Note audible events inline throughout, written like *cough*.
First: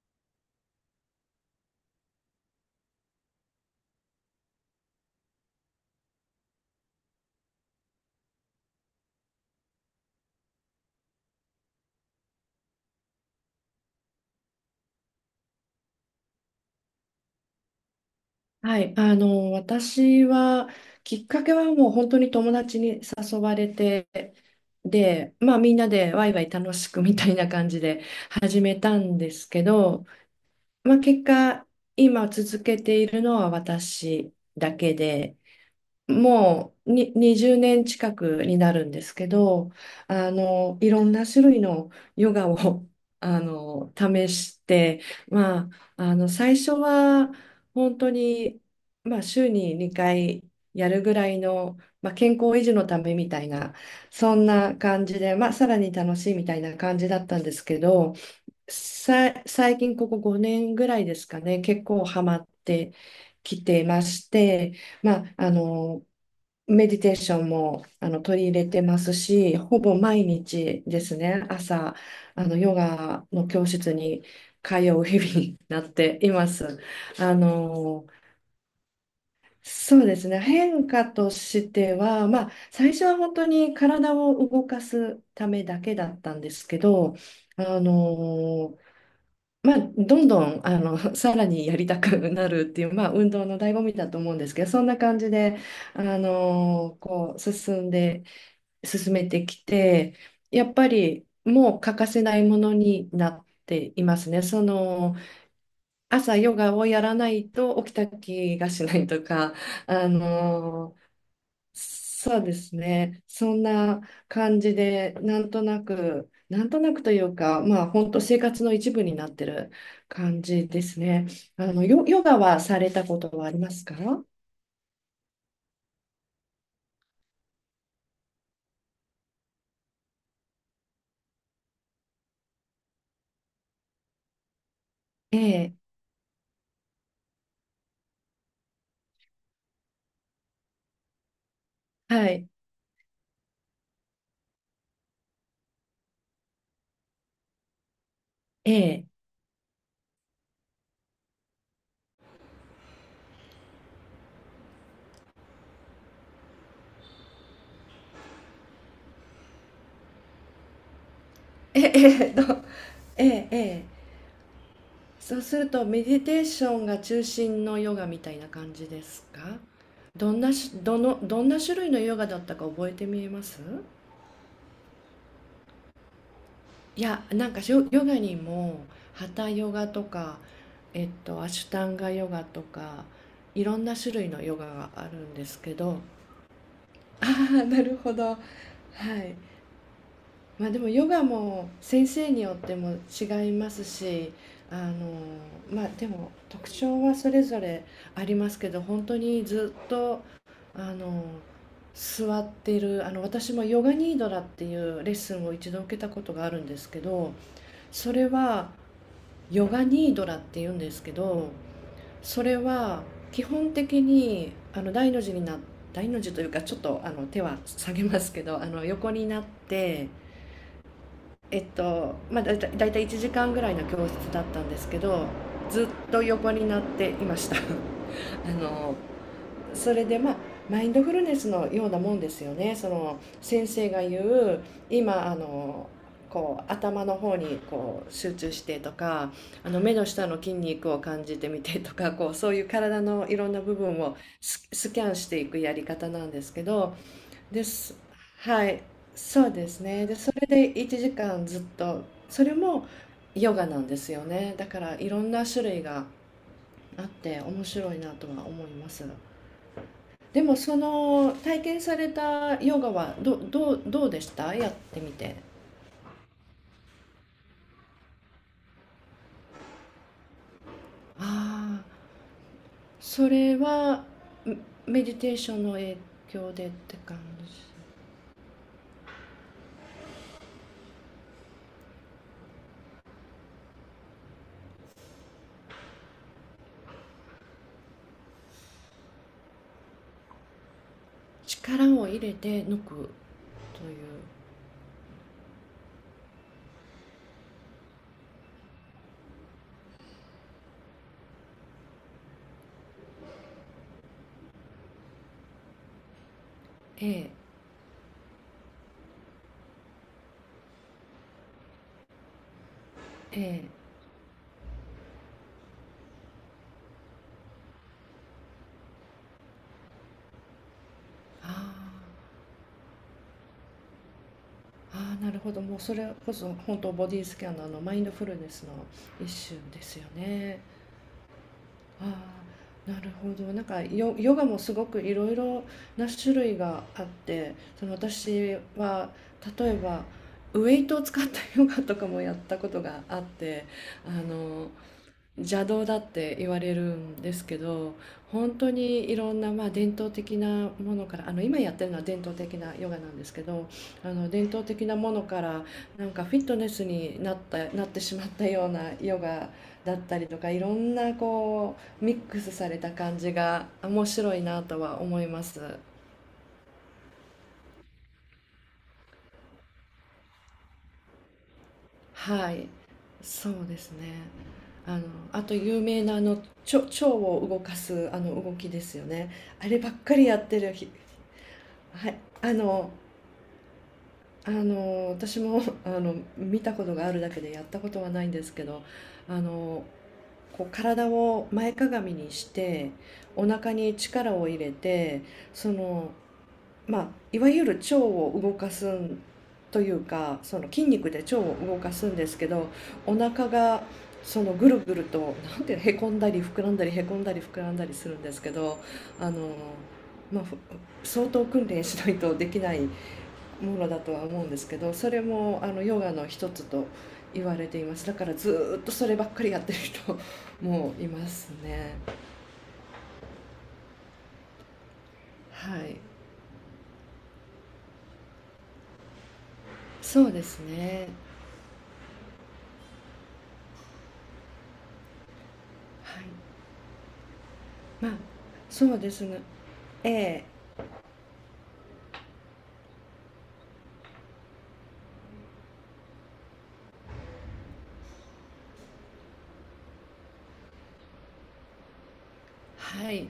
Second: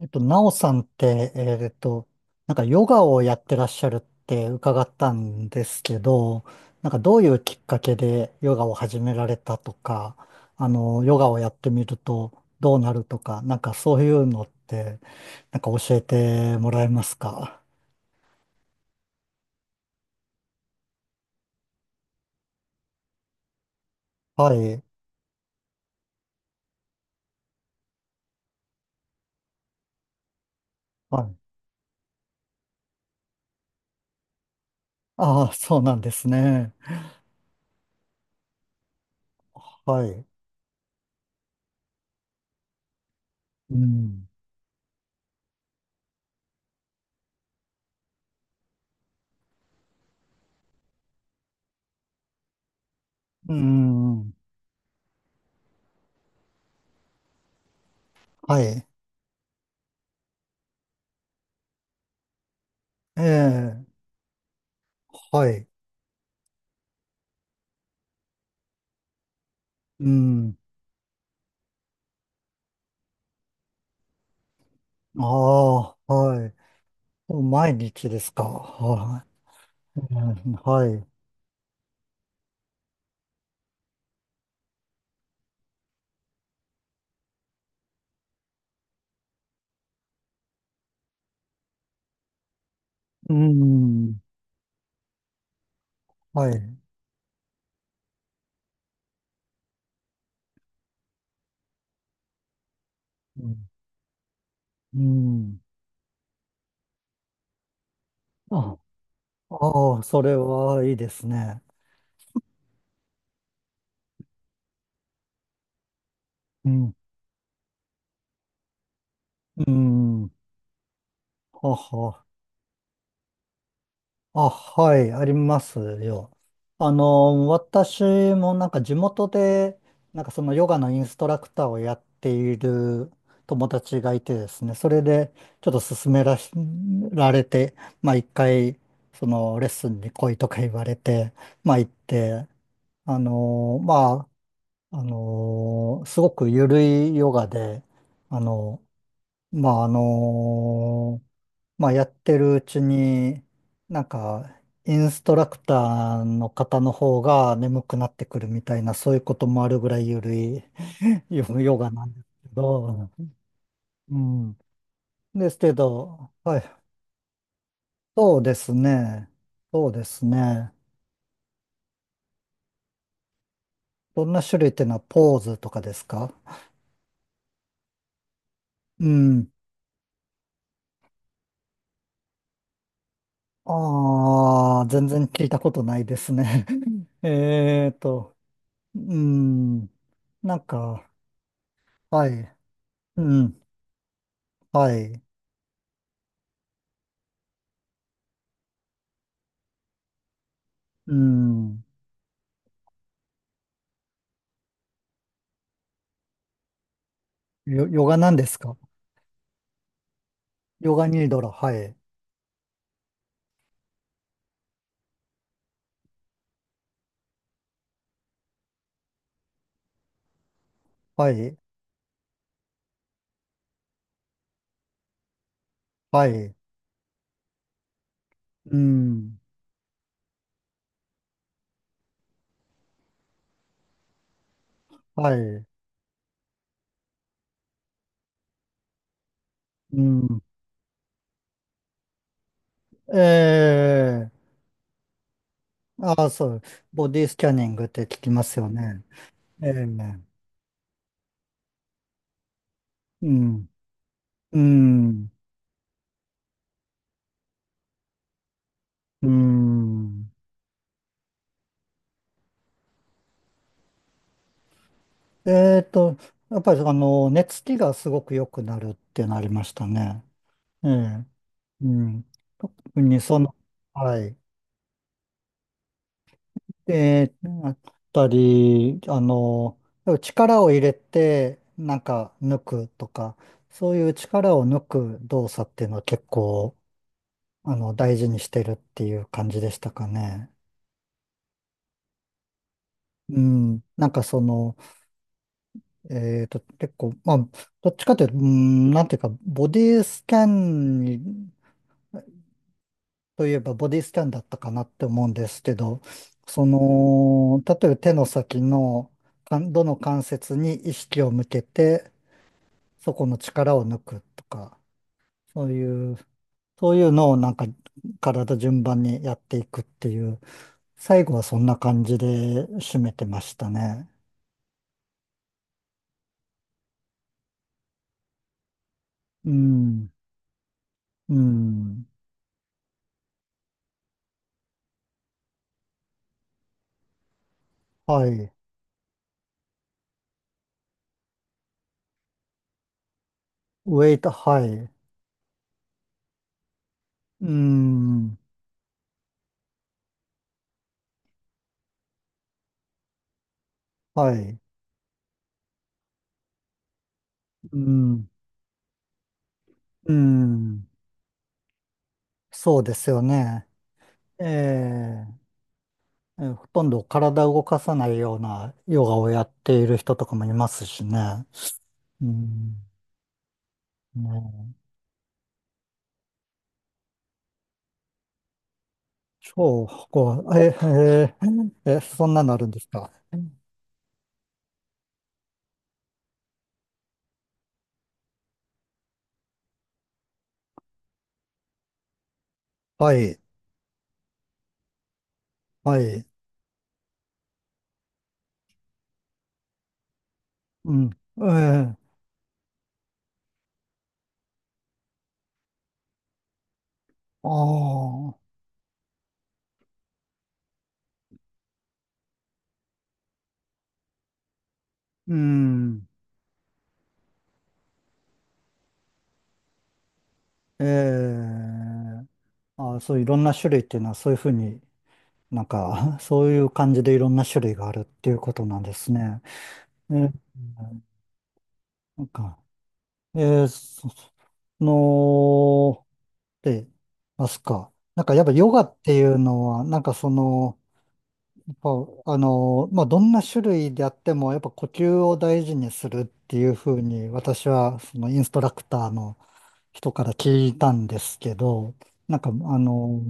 なおさんって、なんかヨガをやってらっしゃるって伺ったんですけど、なんかどういうきっかけでヨガを始められたとか、あの、ヨガをやってみるとどうなるとか、なんかそういうのって、なんか教えてもらえますか？はい、私は、きっかけはもう本当に友達に誘われて、はい。で、まあみんなでワイワイ楽しくみたいな感じで始めたんですけど、まあは結い。果、今続けているのは私だけで、ああ、そうなんですね。もう20年近くになるんですけど、はい。いろんな種類のヨガを *laughs*、うん。試して、まあ、最初は本当に、まあ、週に2回やるぐらいの、まあ、健康維持のためみたいうな、ん。そんな感じで、まあ、さらに楽しいみたいな感じだったんですけど、はい。最近ここ5年ぐらいですかね、結構ハマってえきてまえ。して、まあ、はい。メディテーションも取り入れてますし、ほぼう毎ん。日ですね、朝、あのヨガの教室に通う日々あになっあ、ていはまい。す。あ毎の、日ですか？はそい。うですね、うん、変は化い。としては、まあ、最初は本当に体を動かすためだけだったんですけど、あのまあ、どんどん*laughs* さらにやりたくなるっていう、まあ、運う動の醍醐味だとん。思うんですけど、そんな感じで、はい。こう進んで進めてきて、やっぱりもう欠かせないものになうっん。ていますね。そうのん、朝ヨガをやらないと起きた気があ、しないとか、ああ、あそれはいのいですね。そうですね。そんな感じで、なんうとなん。くというか、まあ、本当生活の一部になってうるん。感じですね。はヨ、ヨは。ガはされたことはありますか？あ、はい、ありますよ。あの、私もなんか地元で、なんかそのヨガのインストラクターをやっている友達がいてですね、それでえちょっえ、と勧めらし、られて、まあ一回、そのレッスンに来いとか言われて、まあ行っはて、い、まあ、すごく緩いヨガで、あえのえ、まあ、あのやってるうちに、なんか、インストラクターの方が眠くなってくるみたいな、そういうこともあるぐらいゆるい *laughs* ヨヨえガえ、なんですえと、けど、ええ、ええ。うん。そうですするけと、メディど、テーはい。ションが中心のヨガみたそいうなです感じですね。か？そうですどんなし、ね。どの、どんな種類のヨガだったか覚えてみえます？どんな種類っていうのはポーズとかですか？いや、なんかヨガにも、うハタん。ヨガとか、アシュタンガヨガとか、いろんな種類のヨガああ、があ全る然ん聞でいたすこけとど、ないですね。*laughs* ああ、なえーるほど。と、はい。うん。なんまあでもヨか、ガも先は生によい。ってもう違いん。ますし、はあの、い。まあでも特徴はそれぞれありますけど、本当にずっと、あうの、ん。座っている私もヨガニードラっていうレッスンを一度受けたことがあるんですけど、よ、ヨそガれなんですはか？ヨガニードラって言うんでヨすガけニードル、ど、はい。それは基本的に大の字というか、ちょっとあの手は下げますけど、あの横になって、はい。まあだいたい1時間ぐらいの教室だったんですけど、ずっとは横い。になっていました *laughs* あうのん。それでまあマインドフルネスのようなもんですよね、その先生が言うは今い。こう頭の方にこう集中してとか、目うの下のん。筋肉を感じてみてとか、こうそういう体のいろんなえ部分をえ、スキャンしていくやり方なああ、んでそすう。けど、ボディスキャでニングっす、て聞きますはよい、ね。そうえですえ、ね。でそれで1時間ずっと、それもうヨガん。なんですよね、うだからいろん。んな種類があって面白いなとは思います。うん。でもその体験されたヨガはどうでしたやってみて？えっと、やっぱり、あの、寝つきがすごく良くなるってなりましたね。ええ、ああ、うん。特にそその、れははい。メメディテーションの影響でって感で、じ。あったり、あの、力を入れて、なんか抜くとか、そういう力を抜く動作っていうのは結構、あの、大事にしてるっていう感じでしたかね。力を入れて抜くという。うん。なんかその、結構、まあ、どっちかというと、うん、なんていうか、ボディスキャンにといえばボディスキャンだったかなって思うんですけど、そええ、の、例えば手の先の、かんどの関節に意識を向けて、そこのええ。力を抜くとか、そういう、そういうのをなんか体順番にやっていくっていう、最後はそんなあ感じで締めてましたね。あ、ああ、なるほど。もうそれこそ本当ボディスキャナーのマインドフルネスの一う種ですよん、ね。うん、ああ、なるほど。なんかヨガもすごくいろいろな種類があって、そのはい。私は例えばウェイトを使ったヨガとかもやったことがあって、ウあェイト、はのい。邪道だって言われるんですうけど、ん、本当にいろんな、まあ、伝統的なものから、あの今やってるのは伝統的なヨガなんですけど、あのは伝い。統的なものからなんかフィットネスになったうなってしまっん、たようなヨガだっうたりとか、いろん、んなこうミックスさそれうたです感よじね。が面白いえなとは思え、います。ほとんど体を動かさないようなヨガをやっている人とかもいますしね。うはい、ん、そうですね。ね、あの、あと有名な腸を動かすあの動きですよね。あれ超ばっかりやこっう、てえ、るひ、えー、え、はい、そんなのあるんですか？私も *laughs*、見たことがあるだけでやったことはないんですけど、あの、こう体を前かがみにして、はい、お腹に力を入れて、そはの、い、まあ、いわゆる腸を動かすんというか、その筋うん、肉で腸えを動かー、すんですけど、お腹がそのぐるぐると、なんていうの、へこんだり膨らんだりへこんだりあ膨らんだりするんですけあ、ど、あの、まあ、相当訓練しないとできないものだとは思うんですけど、それうもあのヨん、ガの一つと言われています。だからずーっとそればっかりやってる人えもいますね。ー、あー、そういろんな種類っていうのはそういうふうになんはい、か、*laughs* そういう感じでいろんな種類があるっていうことなんですね。えそー、うですね。なんか、えー、その、はい、で、ますか。まあ、なんかやっぱヨガそっうでてすいうね。のは、なんかそえー、の、ぱあの、まあ、どんな種類であっても、やっぱ呼吸を大事にするっていうふうに、私はそのインストラクターの人から聞いたんですけど、なんか、あはの、い、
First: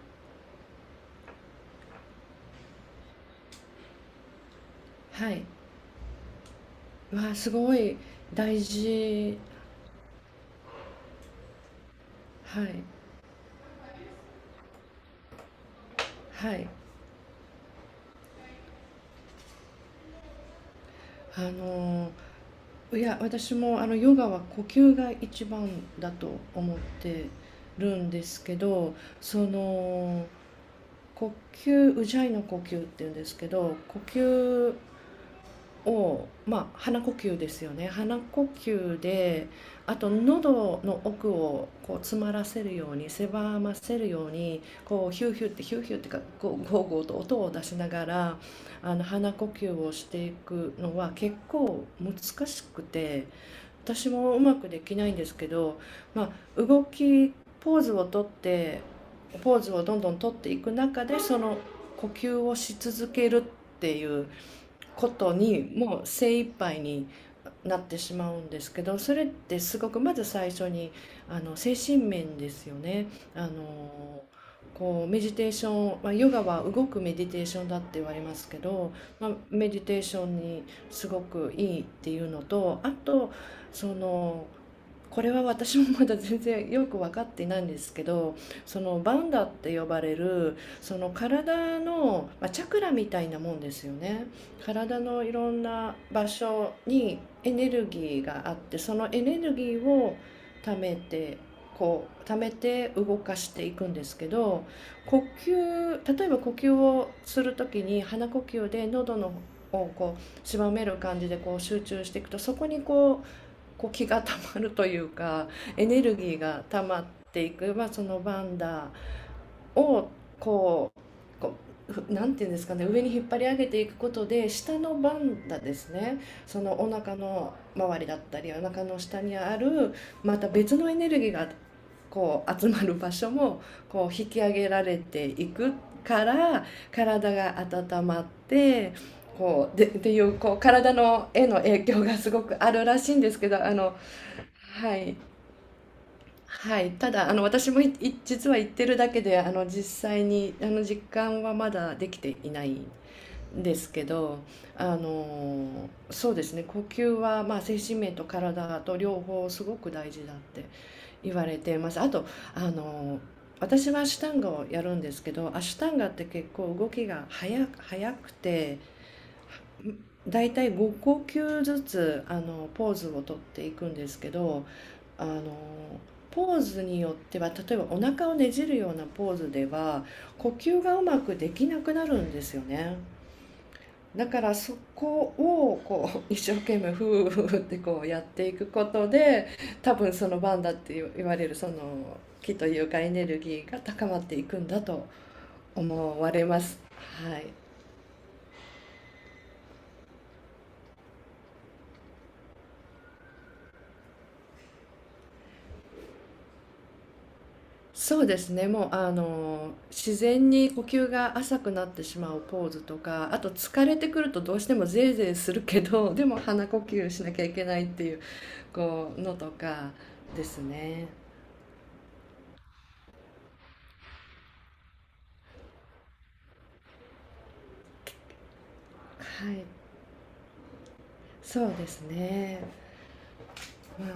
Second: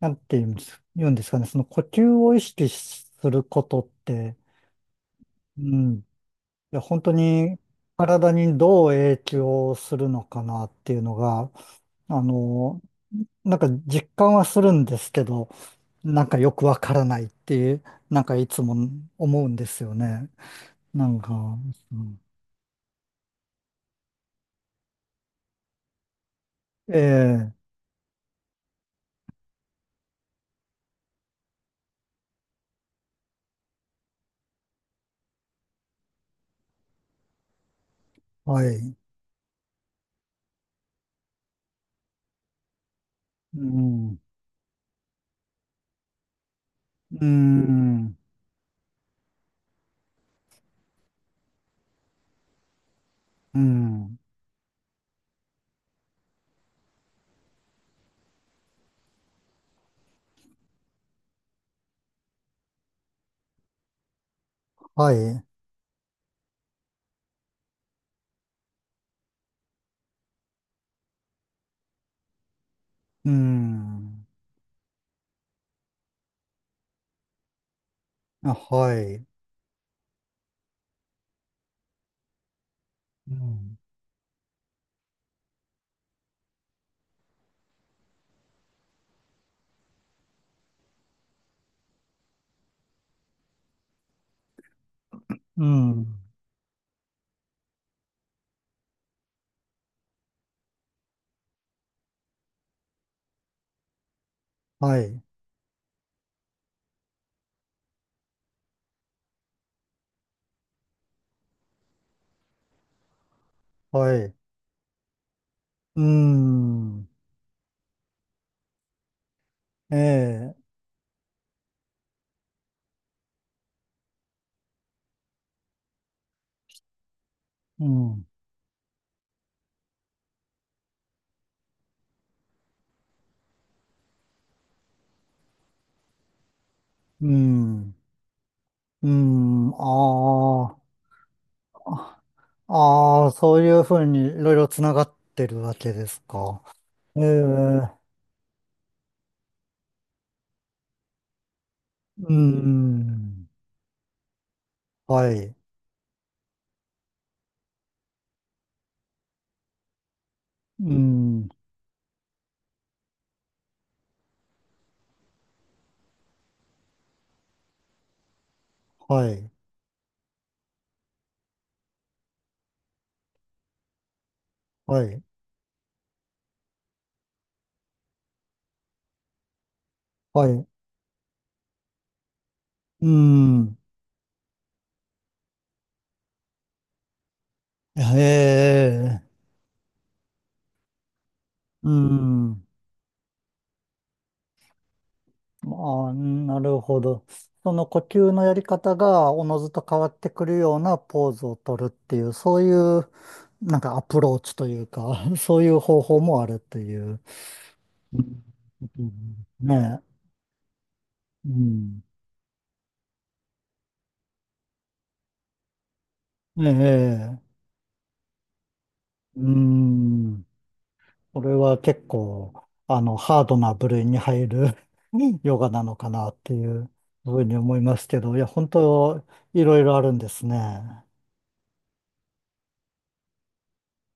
なんて言うんです、言うんですかね、その呼吸を意識することって、はい、うん、いや、本当すにごい体に大どう影事、響するのかなっていうのが、あはの、い、なんか実感はするんですけど、なんかよはくい、わからないっていう、なんかいつも思うんですよね。なんか、あうのーん、いや、私もあのヨガは呼吸が一番だと思っえてえ、るんですけど、その呼吸、ウジャイの呼吸っていうんですけど、呼吸を、まあ、鼻呼吸ですよね、鼻呼はい。吸で、あと喉の奥をこう詰まらせるように、う狭ませるん、ように、こうヒューヒューってヒューヒューってか、こうゴーゴーとう音を出しながん、ら、鼻呼吸をしていくのは結構難しくて、う私ん、もうまくできないんですけど、まあ、ポーズをとって、ポーズをどんどんとっていく中でその呼吸をし続けるっていうこはとい、にもう精一杯になってしまうんですけど、それってすごく、まず最初に精神面ですよね。うあのん、こうメディテーション、まあ、ヨガは動くメディテーションだって言われますあ、けど、はい、まあ、メディテーションにすごくいいっていうのと、あうとん、その、これは私もまだ全然よく分かっていないんですけど、そのバンダって呼ばれるその体の、まあ、チャクラみたいなもんですよね、体のいろんうなん、場所にエネルギーがあって、そのエネルギーを貯めてこう貯めて動かしていくんですけど、はい、呼吸、例えば呼吸をする時に鼻呼吸で喉のこう狭める感じでこう集中していくと、そこにこう気がはたい、まるというか、エうネルギーがたまっん、ていく、まあ、そのバンダーえをえ、こうなんていうんですかね、上に引っ張り上げていくことで下のバンダーですね、そのお腹のう周りだっん、たりお腹の下にあるまた別のエネルギーがこう集まる場所もこう引き上げられていくからう体がん、温まって、うこん、うでっていうこうあ体のへの影響があ、すごくあるらしいんあであ、すけそうど、いうふうにいろいろつなはがっい。てるわけですか？はい。たええ、だ、私も実は行ってるだけで、実際に、実感はまだできうていないん。んですけど、はい。そうですね、呼吸は、まあ、精神面と体と両方すごく大事だってう言わん。れています。あと、あの、私はアシュタンガをやるんですけど、アシュタンガって結構動きが速くて、はい。だいたい5呼吸ずつあのポーズをとっていくんですけど、はい。あのポーズによっては例えばお腹をねじるようなポーズではは呼い。吸がうまくできなくなるんですよね。うん。だからそこをこう *laughs* 一生懸命ふーふーってこうやっていへくことえ。で、多分そのバンダって言われるそのう気ん。というか、エネルギーが高まっていくんだとああ、思われまなす。るほど。はい、その呼吸のやり方がおのずと変わってくるようなポーズを取るっていう、そういう、なんかアプローチというか、*laughs* そういう方法もあるという。うそうでん、すね、もうあのね自然に呼吸がえ。う浅くなっん。てしまうポーズとか、あと疲れてくるとどうしてもゼーゼーするけど、*laughs* でもえ鼻呼吸しなきゃいえ。けないっていう、こうのとうかん。ですね。これは結構、あの、ハードな部類に入る *laughs* ヨガなのかなっていうふうに思いますけど、いや、本当、はいい、ろいろあるんですね。そうですね。